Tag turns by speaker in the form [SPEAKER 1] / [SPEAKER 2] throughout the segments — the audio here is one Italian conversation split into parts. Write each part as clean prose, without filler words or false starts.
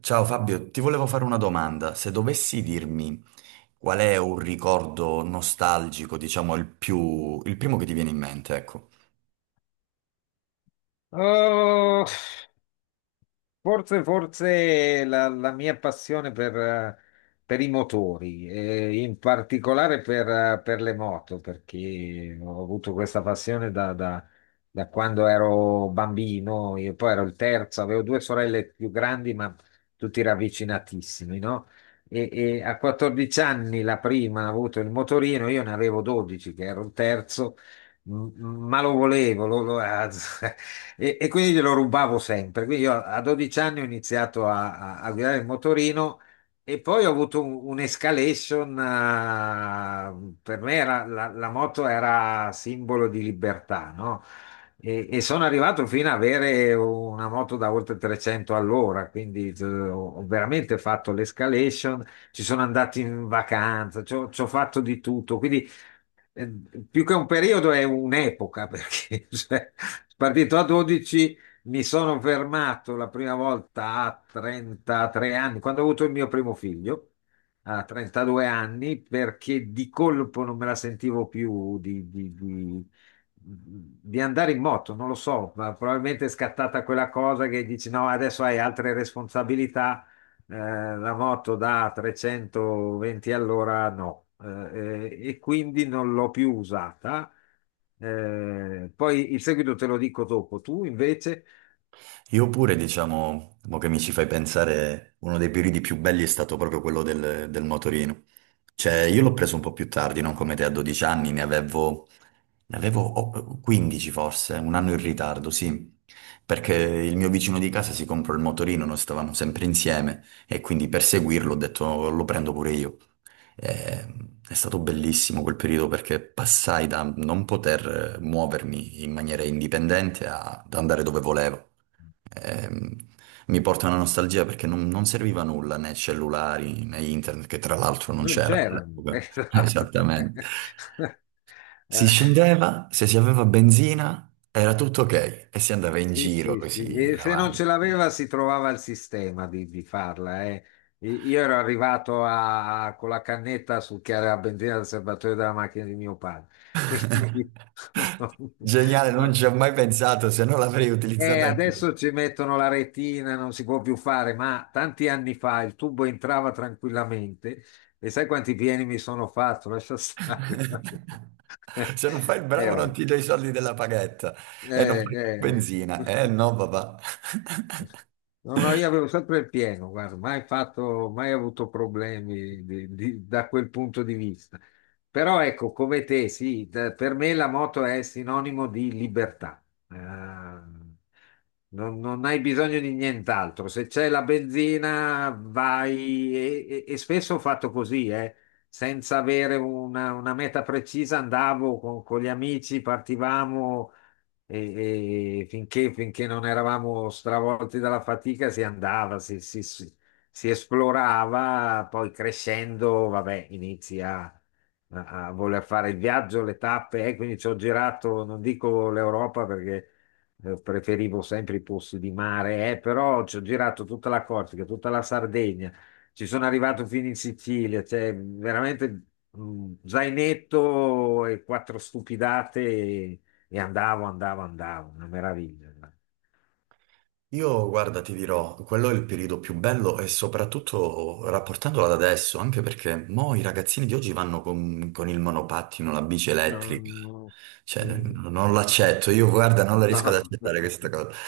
[SPEAKER 1] Ciao Fabio, ti volevo fare una domanda. Se dovessi dirmi qual è un ricordo nostalgico, diciamo il più, il primo che ti viene in mente, ecco.
[SPEAKER 2] Oh, forse la mia passione per i motori, in particolare per le moto, perché ho avuto questa passione da quando ero bambino. Io poi ero il terzo, avevo due sorelle più grandi, ma tutti ravvicinatissimi, no? E a 14 anni la prima ha avuto il motorino, io ne avevo 12, che ero il terzo. M- ma lo volevo. E quindi glielo rubavo sempre. Quindi io a 12 anni ho iniziato a guidare il motorino e poi ho avuto un'escalation. Per me la moto era simbolo di libertà, no? E sono arrivato fino ad avere una moto da oltre 300 all'ora, quindi ho veramente fatto l'escalation, ci sono andato in vacanza, ci ho fatto di tutto. Quindi eh, più che un periodo è un'epoca, perché cioè, partito a 12, mi sono fermato la prima volta a 33 anni, quando ho avuto il mio primo figlio, a 32 anni, perché di colpo non me la sentivo più di andare in moto, non lo so, ma probabilmente è scattata quella cosa che dici no, adesso hai altre responsabilità, eh, la moto da 320 all'ora no, e quindi non l'ho più usata. Poi il seguito te lo dico dopo. Tu invece.
[SPEAKER 1] Io pure, diciamo, mo che mi ci fai pensare, uno dei periodi più belli è stato proprio quello del motorino. Cioè, io l'ho preso un po' più tardi, non come te a 12 anni, ne avevo oh, 15 forse, un anno in ritardo, sì. Perché il mio vicino di casa si comprò il motorino, noi stavamo sempre insieme e quindi per seguirlo ho detto lo prendo pure io. Eh, È stato bellissimo quel periodo perché passai da non poter muovermi in maniera indipendente a- ad andare dove volevo ehm, mi porta una nostalgia perché non serviva nulla né cellulari né internet, che tra l'altro non
[SPEAKER 2] Non
[SPEAKER 1] c'erano
[SPEAKER 2] c'era.
[SPEAKER 1] all'epoca.
[SPEAKER 2] Esatto.
[SPEAKER 1] Esattamente. Si
[SPEAKER 2] Eh,
[SPEAKER 1] scendeva, se si aveva benzina era tutto ok e si andava in
[SPEAKER 2] sì,
[SPEAKER 1] giro
[SPEAKER 2] sì, sì.
[SPEAKER 1] così
[SPEAKER 2] E se non ce
[SPEAKER 1] avanti.
[SPEAKER 2] l'aveva, si trovava il sistema di farla. Io ero arrivato con la cannetta sul chiaro a benzina del serbatoio della macchina di mio padre, quindi
[SPEAKER 1] Geniale, non
[SPEAKER 2] non,
[SPEAKER 1] ci ho mai pensato, se no l'avrei
[SPEAKER 2] E
[SPEAKER 1] utilizzata anch'io.
[SPEAKER 2] adesso ci mettono la retina, non si può più fare, ma tanti anni fa il tubo entrava tranquillamente e sai quanti pieni mi sono fatto? Lascia stare.
[SPEAKER 1] Se non fai il bravo non
[SPEAKER 2] Vabbè.
[SPEAKER 1] ti do i soldi della paghetta e non fai più
[SPEAKER 2] Eh, eh.
[SPEAKER 1] benzina. Eh no, papà.
[SPEAKER 2] No, no, io avevo sempre il pieno, guarda, mai fatto, mai avuto problemi da quel punto di vista. Però ecco, come te, sì, per me la moto è sinonimo di libertà. Eh, non hai bisogno di nient'altro. Se c'è la benzina, vai, e spesso ho fatto così, senza avere una meta precisa. Andavo con gli amici, partivamo, e finché non eravamo stravolti dalla fatica si andava, si esplorava. Poi crescendo, vabbè, inizi a voler fare il viaggio, le tappe, quindi ci ho girato, non dico l'Europa perché preferivo sempre i posti di mare, però ci ho girato tutta la Corsica, tutta la Sardegna, ci sono arrivato fino in Sicilia, cioè veramente. Zainetto e quattro stupidate e andavo, andavo, andavo, una meraviglia.
[SPEAKER 1] Io, guarda, ti dirò, quello è il periodo più bello e soprattutto rapportandolo ad adesso, anche perché mo i ragazzini di oggi vanno con il monopattino, la bici
[SPEAKER 2] No,
[SPEAKER 1] elettrica.
[SPEAKER 2] no, no.
[SPEAKER 1] Cioè,
[SPEAKER 2] Sì.
[SPEAKER 1] non l'accetto, io, guarda, non la riesco ad
[SPEAKER 2] No.
[SPEAKER 1] accettare questa cosa.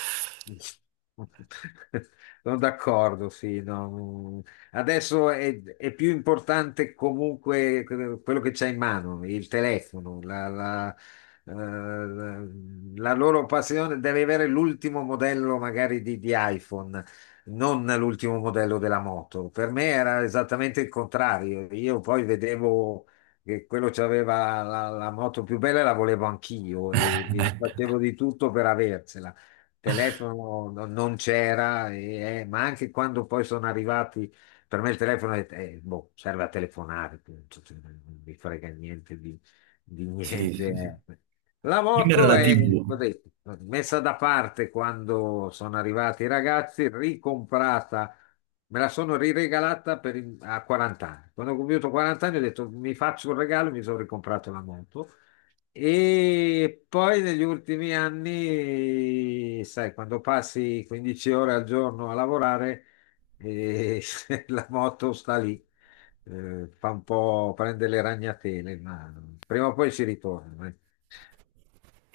[SPEAKER 2] Sono d'accordo, sì. No. Adesso è più importante comunque quello che c'è in mano, il telefono, eh, la- la loro passione deve avere l'ultimo modello magari di iPhone, non l'ultimo modello della moto. Per me era esattamente il contrario. Io poi vedevo che quello c'aveva la moto più bella e la volevo anch'io, e facevo di tutto per aversela. Telefono non c'era, ma anche quando poi sono arrivati, per me il telefono boh, serve a telefonare, punto, cioè, non mi frega niente di
[SPEAKER 1] Sì, sì, sì.
[SPEAKER 2] niente. La
[SPEAKER 1] Prima era
[SPEAKER 2] moto,
[SPEAKER 1] la
[SPEAKER 2] è ho
[SPEAKER 1] TV.
[SPEAKER 2] detto, messa da parte quando sono arrivati i ragazzi, ricomprata. Me la sono riregalata per a 40 anni. Quando ho compiuto 40 anni ho detto mi faccio un regalo, mi sono ricomprato la moto. E poi negli ultimi anni, sai, quando passi 15 ore al giorno a lavorare, eh, la moto sta lì, fa un po', prende le ragnatele, ma prima o poi ci ritorna.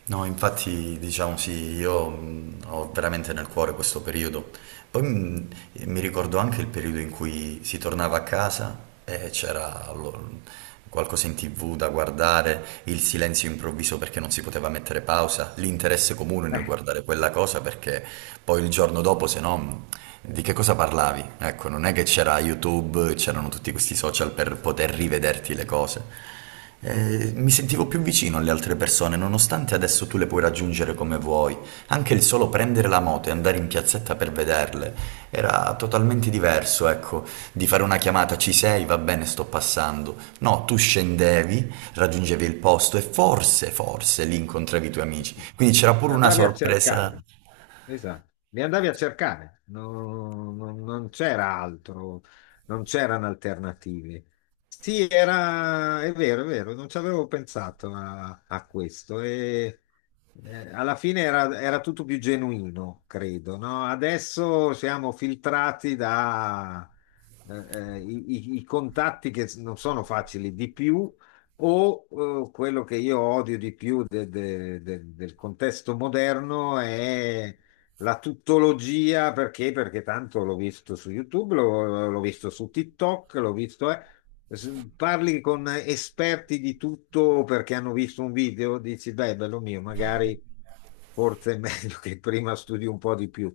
[SPEAKER 1] No, infatti, diciamo sì, io ho veramente nel cuore questo periodo. Poi e mi ricordo anche il periodo in cui si tornava a casa e qualcosa in TV da guardare, il silenzio improvviso perché non si poteva mettere pausa, l'interesse comune nel
[SPEAKER 2] Eh.
[SPEAKER 1] guardare quella cosa perché poi il giorno dopo, se no, di che cosa parlavi? Ecco, non è che c'era YouTube, c'erano tutti questi social per poter rivederti le cose. Mi sentivo più vicino alle altre persone, nonostante adesso tu le puoi raggiungere come vuoi, anche il solo prendere la moto e andare in piazzetta per vederle era totalmente diverso, ecco, di fare una chiamata ci sei, va bene, sto passando. No, tu scendevi, raggiungevi il posto e forse lì incontravi i tuoi
[SPEAKER 2] Eh
[SPEAKER 1] amici.
[SPEAKER 2] sì.
[SPEAKER 1] Quindi c'era pure una
[SPEAKER 2] Andavi a
[SPEAKER 1] sorpresa.
[SPEAKER 2] cercare, esatto, li andavi a cercare, non c'era altro, non c'erano alternative. Sì, è vero, è vero, non ci avevo pensato a questo, e alla fine era tutto più genuino, credo, no? Adesso siamo filtrati da eh, i contatti che non sono facili di più, o quello che io odio di più del contesto moderno è la tuttologia. Perché? Perché tanto l'ho visto su YouTube, l'ho visto su TikTok, l'ho visto. Parli con esperti di tutto perché hanno visto un video, dici, beh, bello mio, magari forse è meglio che prima studi un po' di più.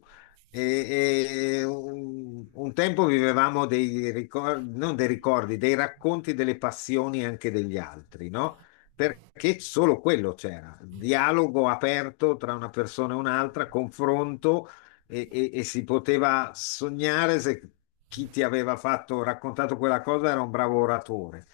[SPEAKER 2] Un tempo vivevamo dei ricordi, non dei ricordi, dei racconti delle passioni anche degli altri, no? Perché solo quello c'era, dialogo aperto tra una persona e un'altra, confronto, e si poteva sognare se chi ti aveva fatto, raccontato quella cosa era un bravo oratore.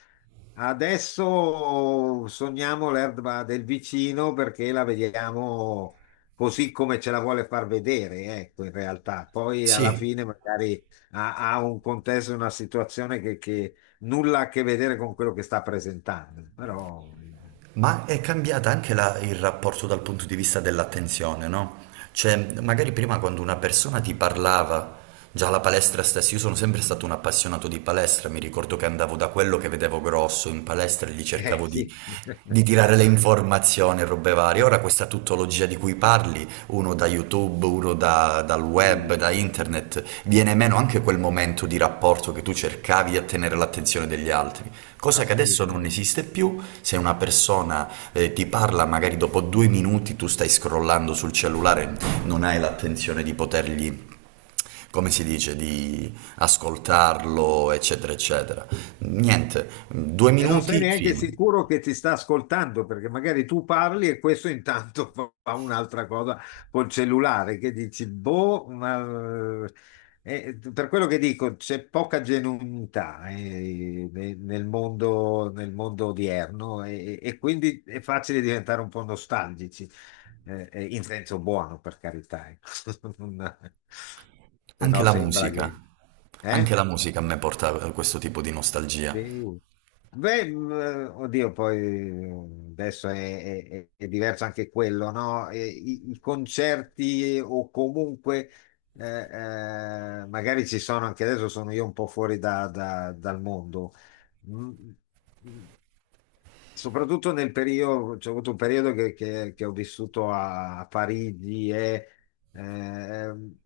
[SPEAKER 2] Adesso sogniamo l'erba del vicino perché la vediamo così come ce la vuole far vedere, ecco, in realtà. Poi alla
[SPEAKER 1] Sì,
[SPEAKER 2] fine magari ha un contesto, una situazione che nulla a che vedere con quello che sta presentando, però
[SPEAKER 1] ma è cambiata anche il rapporto dal punto di vista dell'attenzione, no? Cioè, magari prima quando una persona ti parlava, già la palestra stessa, io sono sempre stato un appassionato di palestra, mi ricordo che andavo da quello che vedevo grosso in palestra e gli cercavo
[SPEAKER 2] sì.
[SPEAKER 1] di tirare le informazioni e robe varie. Ora questa tuttologia di cui parli, uno da YouTube, dal web,
[SPEAKER 2] Mm.
[SPEAKER 1] da internet, viene meno anche quel momento di rapporto che tu cercavi di attenere l'attenzione degli altri, cosa che adesso non
[SPEAKER 2] Assolutamente.
[SPEAKER 1] esiste più, se una persona ti parla magari dopo 2 minuti tu stai scrollando sul cellulare, non hai l'attenzione di potergli come si dice, di ascoltarlo, eccetera, eccetera. Niente, due
[SPEAKER 2] E non sei
[SPEAKER 1] minuti,
[SPEAKER 2] neanche
[SPEAKER 1] fine.
[SPEAKER 2] sicuro che ti sta ascoltando, perché magari tu parli e questo intanto fa un'altra cosa col cellulare, che dici, boh, ma. Per quello che dico, c'è poca genuinità nel mondo odierno, e quindi è facile diventare un po' nostalgici, in senso buono, per carità. Ecco. Non- Se
[SPEAKER 1] Anche
[SPEAKER 2] no
[SPEAKER 1] la
[SPEAKER 2] sembra
[SPEAKER 1] musica,
[SPEAKER 2] che.
[SPEAKER 1] anche
[SPEAKER 2] Eh?
[SPEAKER 1] la musica a me porta a questo tipo di nostalgia.
[SPEAKER 2] Sì. Beh, oddio, poi adesso è diverso anche quello, no? E i concerti o comunque, magari ci sono anche adesso, sono io un po' fuori dal mondo. Mm, mm, Soprattutto nel periodo, c'è avuto un periodo che ho vissuto a Parigi, e eh, ehm,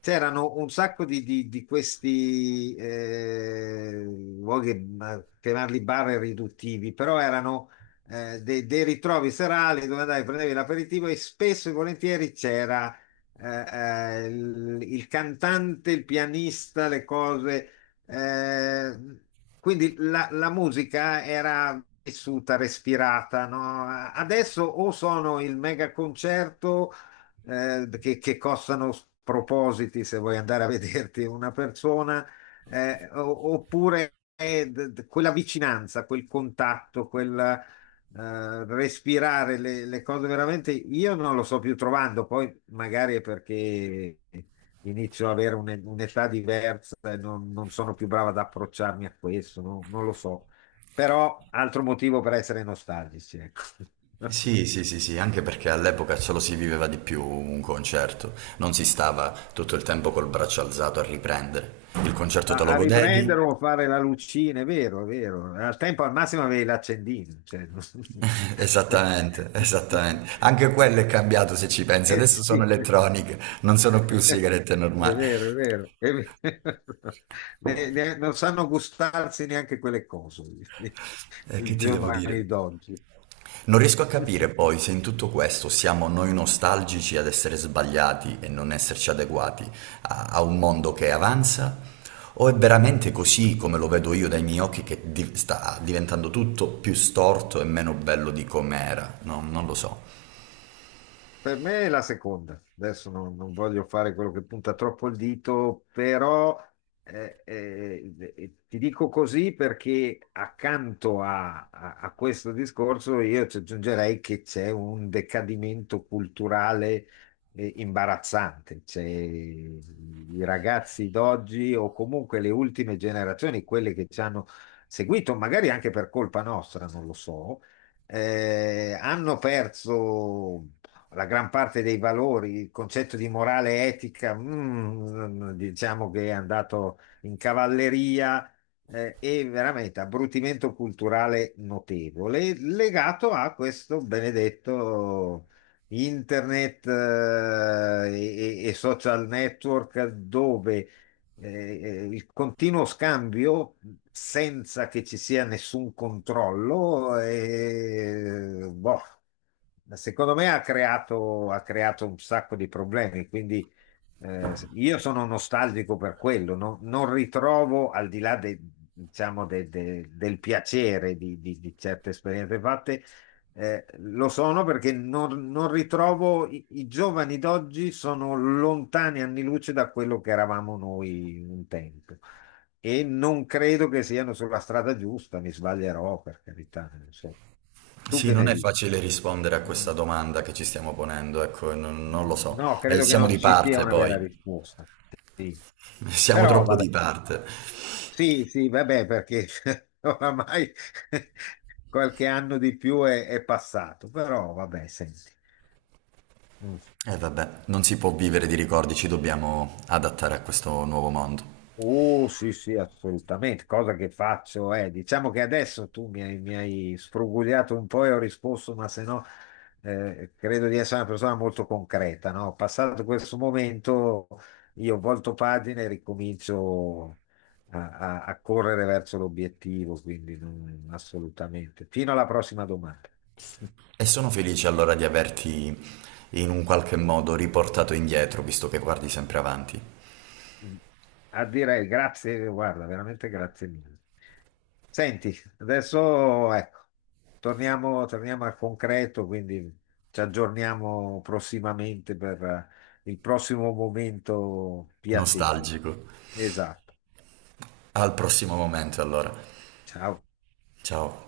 [SPEAKER 2] c'erano un sacco di questi, luoghi, chiamarli bar è riduttivi, però erano dei ritrovi serali dove andavi, prendevi l'aperitivo e spesso e volentieri c'era eh, il cantante, il pianista, le cose. eh, quindi la musica era vissuta, respirata, no? Adesso o sono il mega concerto che costano propositi se vuoi andare a vederti una persona, oppure quella vicinanza, quel contatto, quel respirare le cose veramente, io non lo sto più trovando. Poi magari è perché inizio ad avere un'età diversa e non sono più brava ad approcciarmi a questo, no? Non lo so. Però altro motivo per essere nostalgici, ecco.
[SPEAKER 1] Sì, sì, sì, sì, anche perché all'epoca ce lo si viveva di più un concerto, non si stava tutto il tempo col braccio alzato a riprendere. Il concerto te
[SPEAKER 2] a,
[SPEAKER 1] lo
[SPEAKER 2] a
[SPEAKER 1] godevi?
[SPEAKER 2] riprendere o a fare la lucina, è vero, è vero. Al tempo al massimo avevi l'accendino. Cioè.
[SPEAKER 1] Esattamente, esattamente. Anche quello è cambiato se ci pensi,
[SPEAKER 2] Eh
[SPEAKER 1] adesso sono
[SPEAKER 2] sì.
[SPEAKER 1] elettroniche, non sono più sigarette
[SPEAKER 2] È
[SPEAKER 1] normali.
[SPEAKER 2] vero, è vero, è vero. Non sanno gustarsi neanche quelle cose, i
[SPEAKER 1] Che ti devo dire?
[SPEAKER 2] giovani d'oggi.
[SPEAKER 1] Non riesco a capire poi se in tutto questo siamo noi nostalgici ad essere sbagliati e non esserci adeguati a un mondo che avanza, o è veramente così come lo vedo io dai miei occhi che sta diventando tutto più storto e meno bello di com'era? No, non lo so.
[SPEAKER 2] Per me è la seconda. Adesso non voglio fare quello che punta troppo il dito, però ti dico così perché accanto a questo discorso io ci aggiungerei che c'è un decadimento culturale imbarazzante. I ragazzi d'oggi o comunque le ultime generazioni, quelle che ci hanno seguito, magari anche per colpa nostra, non lo so, hanno perso la gran parte dei valori, il concetto di morale e etica, diciamo che è andato in cavalleria, e veramente abbrutimento culturale notevole, legato a questo benedetto internet e social network dove il continuo scambio senza che ci sia nessun controllo, boh, secondo me ha creato un sacco di problemi. Quindi io sono nostalgico per quello, non ritrovo al di là diciamo, del piacere di certe esperienze fatte, lo sono perché non ritrovo i giovani d'oggi sono lontani anni luce da quello che eravamo noi un tempo, e non credo che siano sulla strada giusta, mi sbaglierò per carità. Non so. Tu
[SPEAKER 1] Sì,
[SPEAKER 2] che
[SPEAKER 1] non
[SPEAKER 2] ne
[SPEAKER 1] è
[SPEAKER 2] dici?
[SPEAKER 1] facile rispondere a questa domanda che ci stiamo ponendo, ecco, non lo so.
[SPEAKER 2] No, credo che
[SPEAKER 1] Siamo
[SPEAKER 2] non
[SPEAKER 1] di
[SPEAKER 2] ci sia
[SPEAKER 1] parte
[SPEAKER 2] una vera
[SPEAKER 1] poi,
[SPEAKER 2] risposta. Sì.
[SPEAKER 1] siamo
[SPEAKER 2] Però
[SPEAKER 1] troppo
[SPEAKER 2] vabbè,
[SPEAKER 1] di parte.
[SPEAKER 2] sì, sì, vabbè, perché oramai qualche anno di più è passato, però vabbè, senti. Mm.
[SPEAKER 1] E vabbè, non si può vivere di ricordi, ci dobbiamo adattare a questo nuovo mondo.
[SPEAKER 2] Oh, sì, sì, assolutamente. Cosa che faccio è, diciamo che adesso tu mi hai sfrugugliato un po' e ho risposto, ma se no, credo di essere una persona molto concreta, no? Passato questo momento, io volto pagina e ricomincio a correre verso l'obiettivo, quindi assolutamente. Fino alla prossima domanda.
[SPEAKER 1] E sono felice allora di averti in un qualche modo riportato indietro, visto che guardi sempre avanti.
[SPEAKER 2] A dire grazie, guarda, veramente grazie mille. Senti, adesso ecco, torniamo, torniamo al concreto, quindi ci aggiorniamo prossimamente per il prossimo momento piacevole.
[SPEAKER 1] Nostalgico.
[SPEAKER 2] Esatto.
[SPEAKER 1] Al prossimo momento allora.
[SPEAKER 2] Ciao.
[SPEAKER 1] Ciao.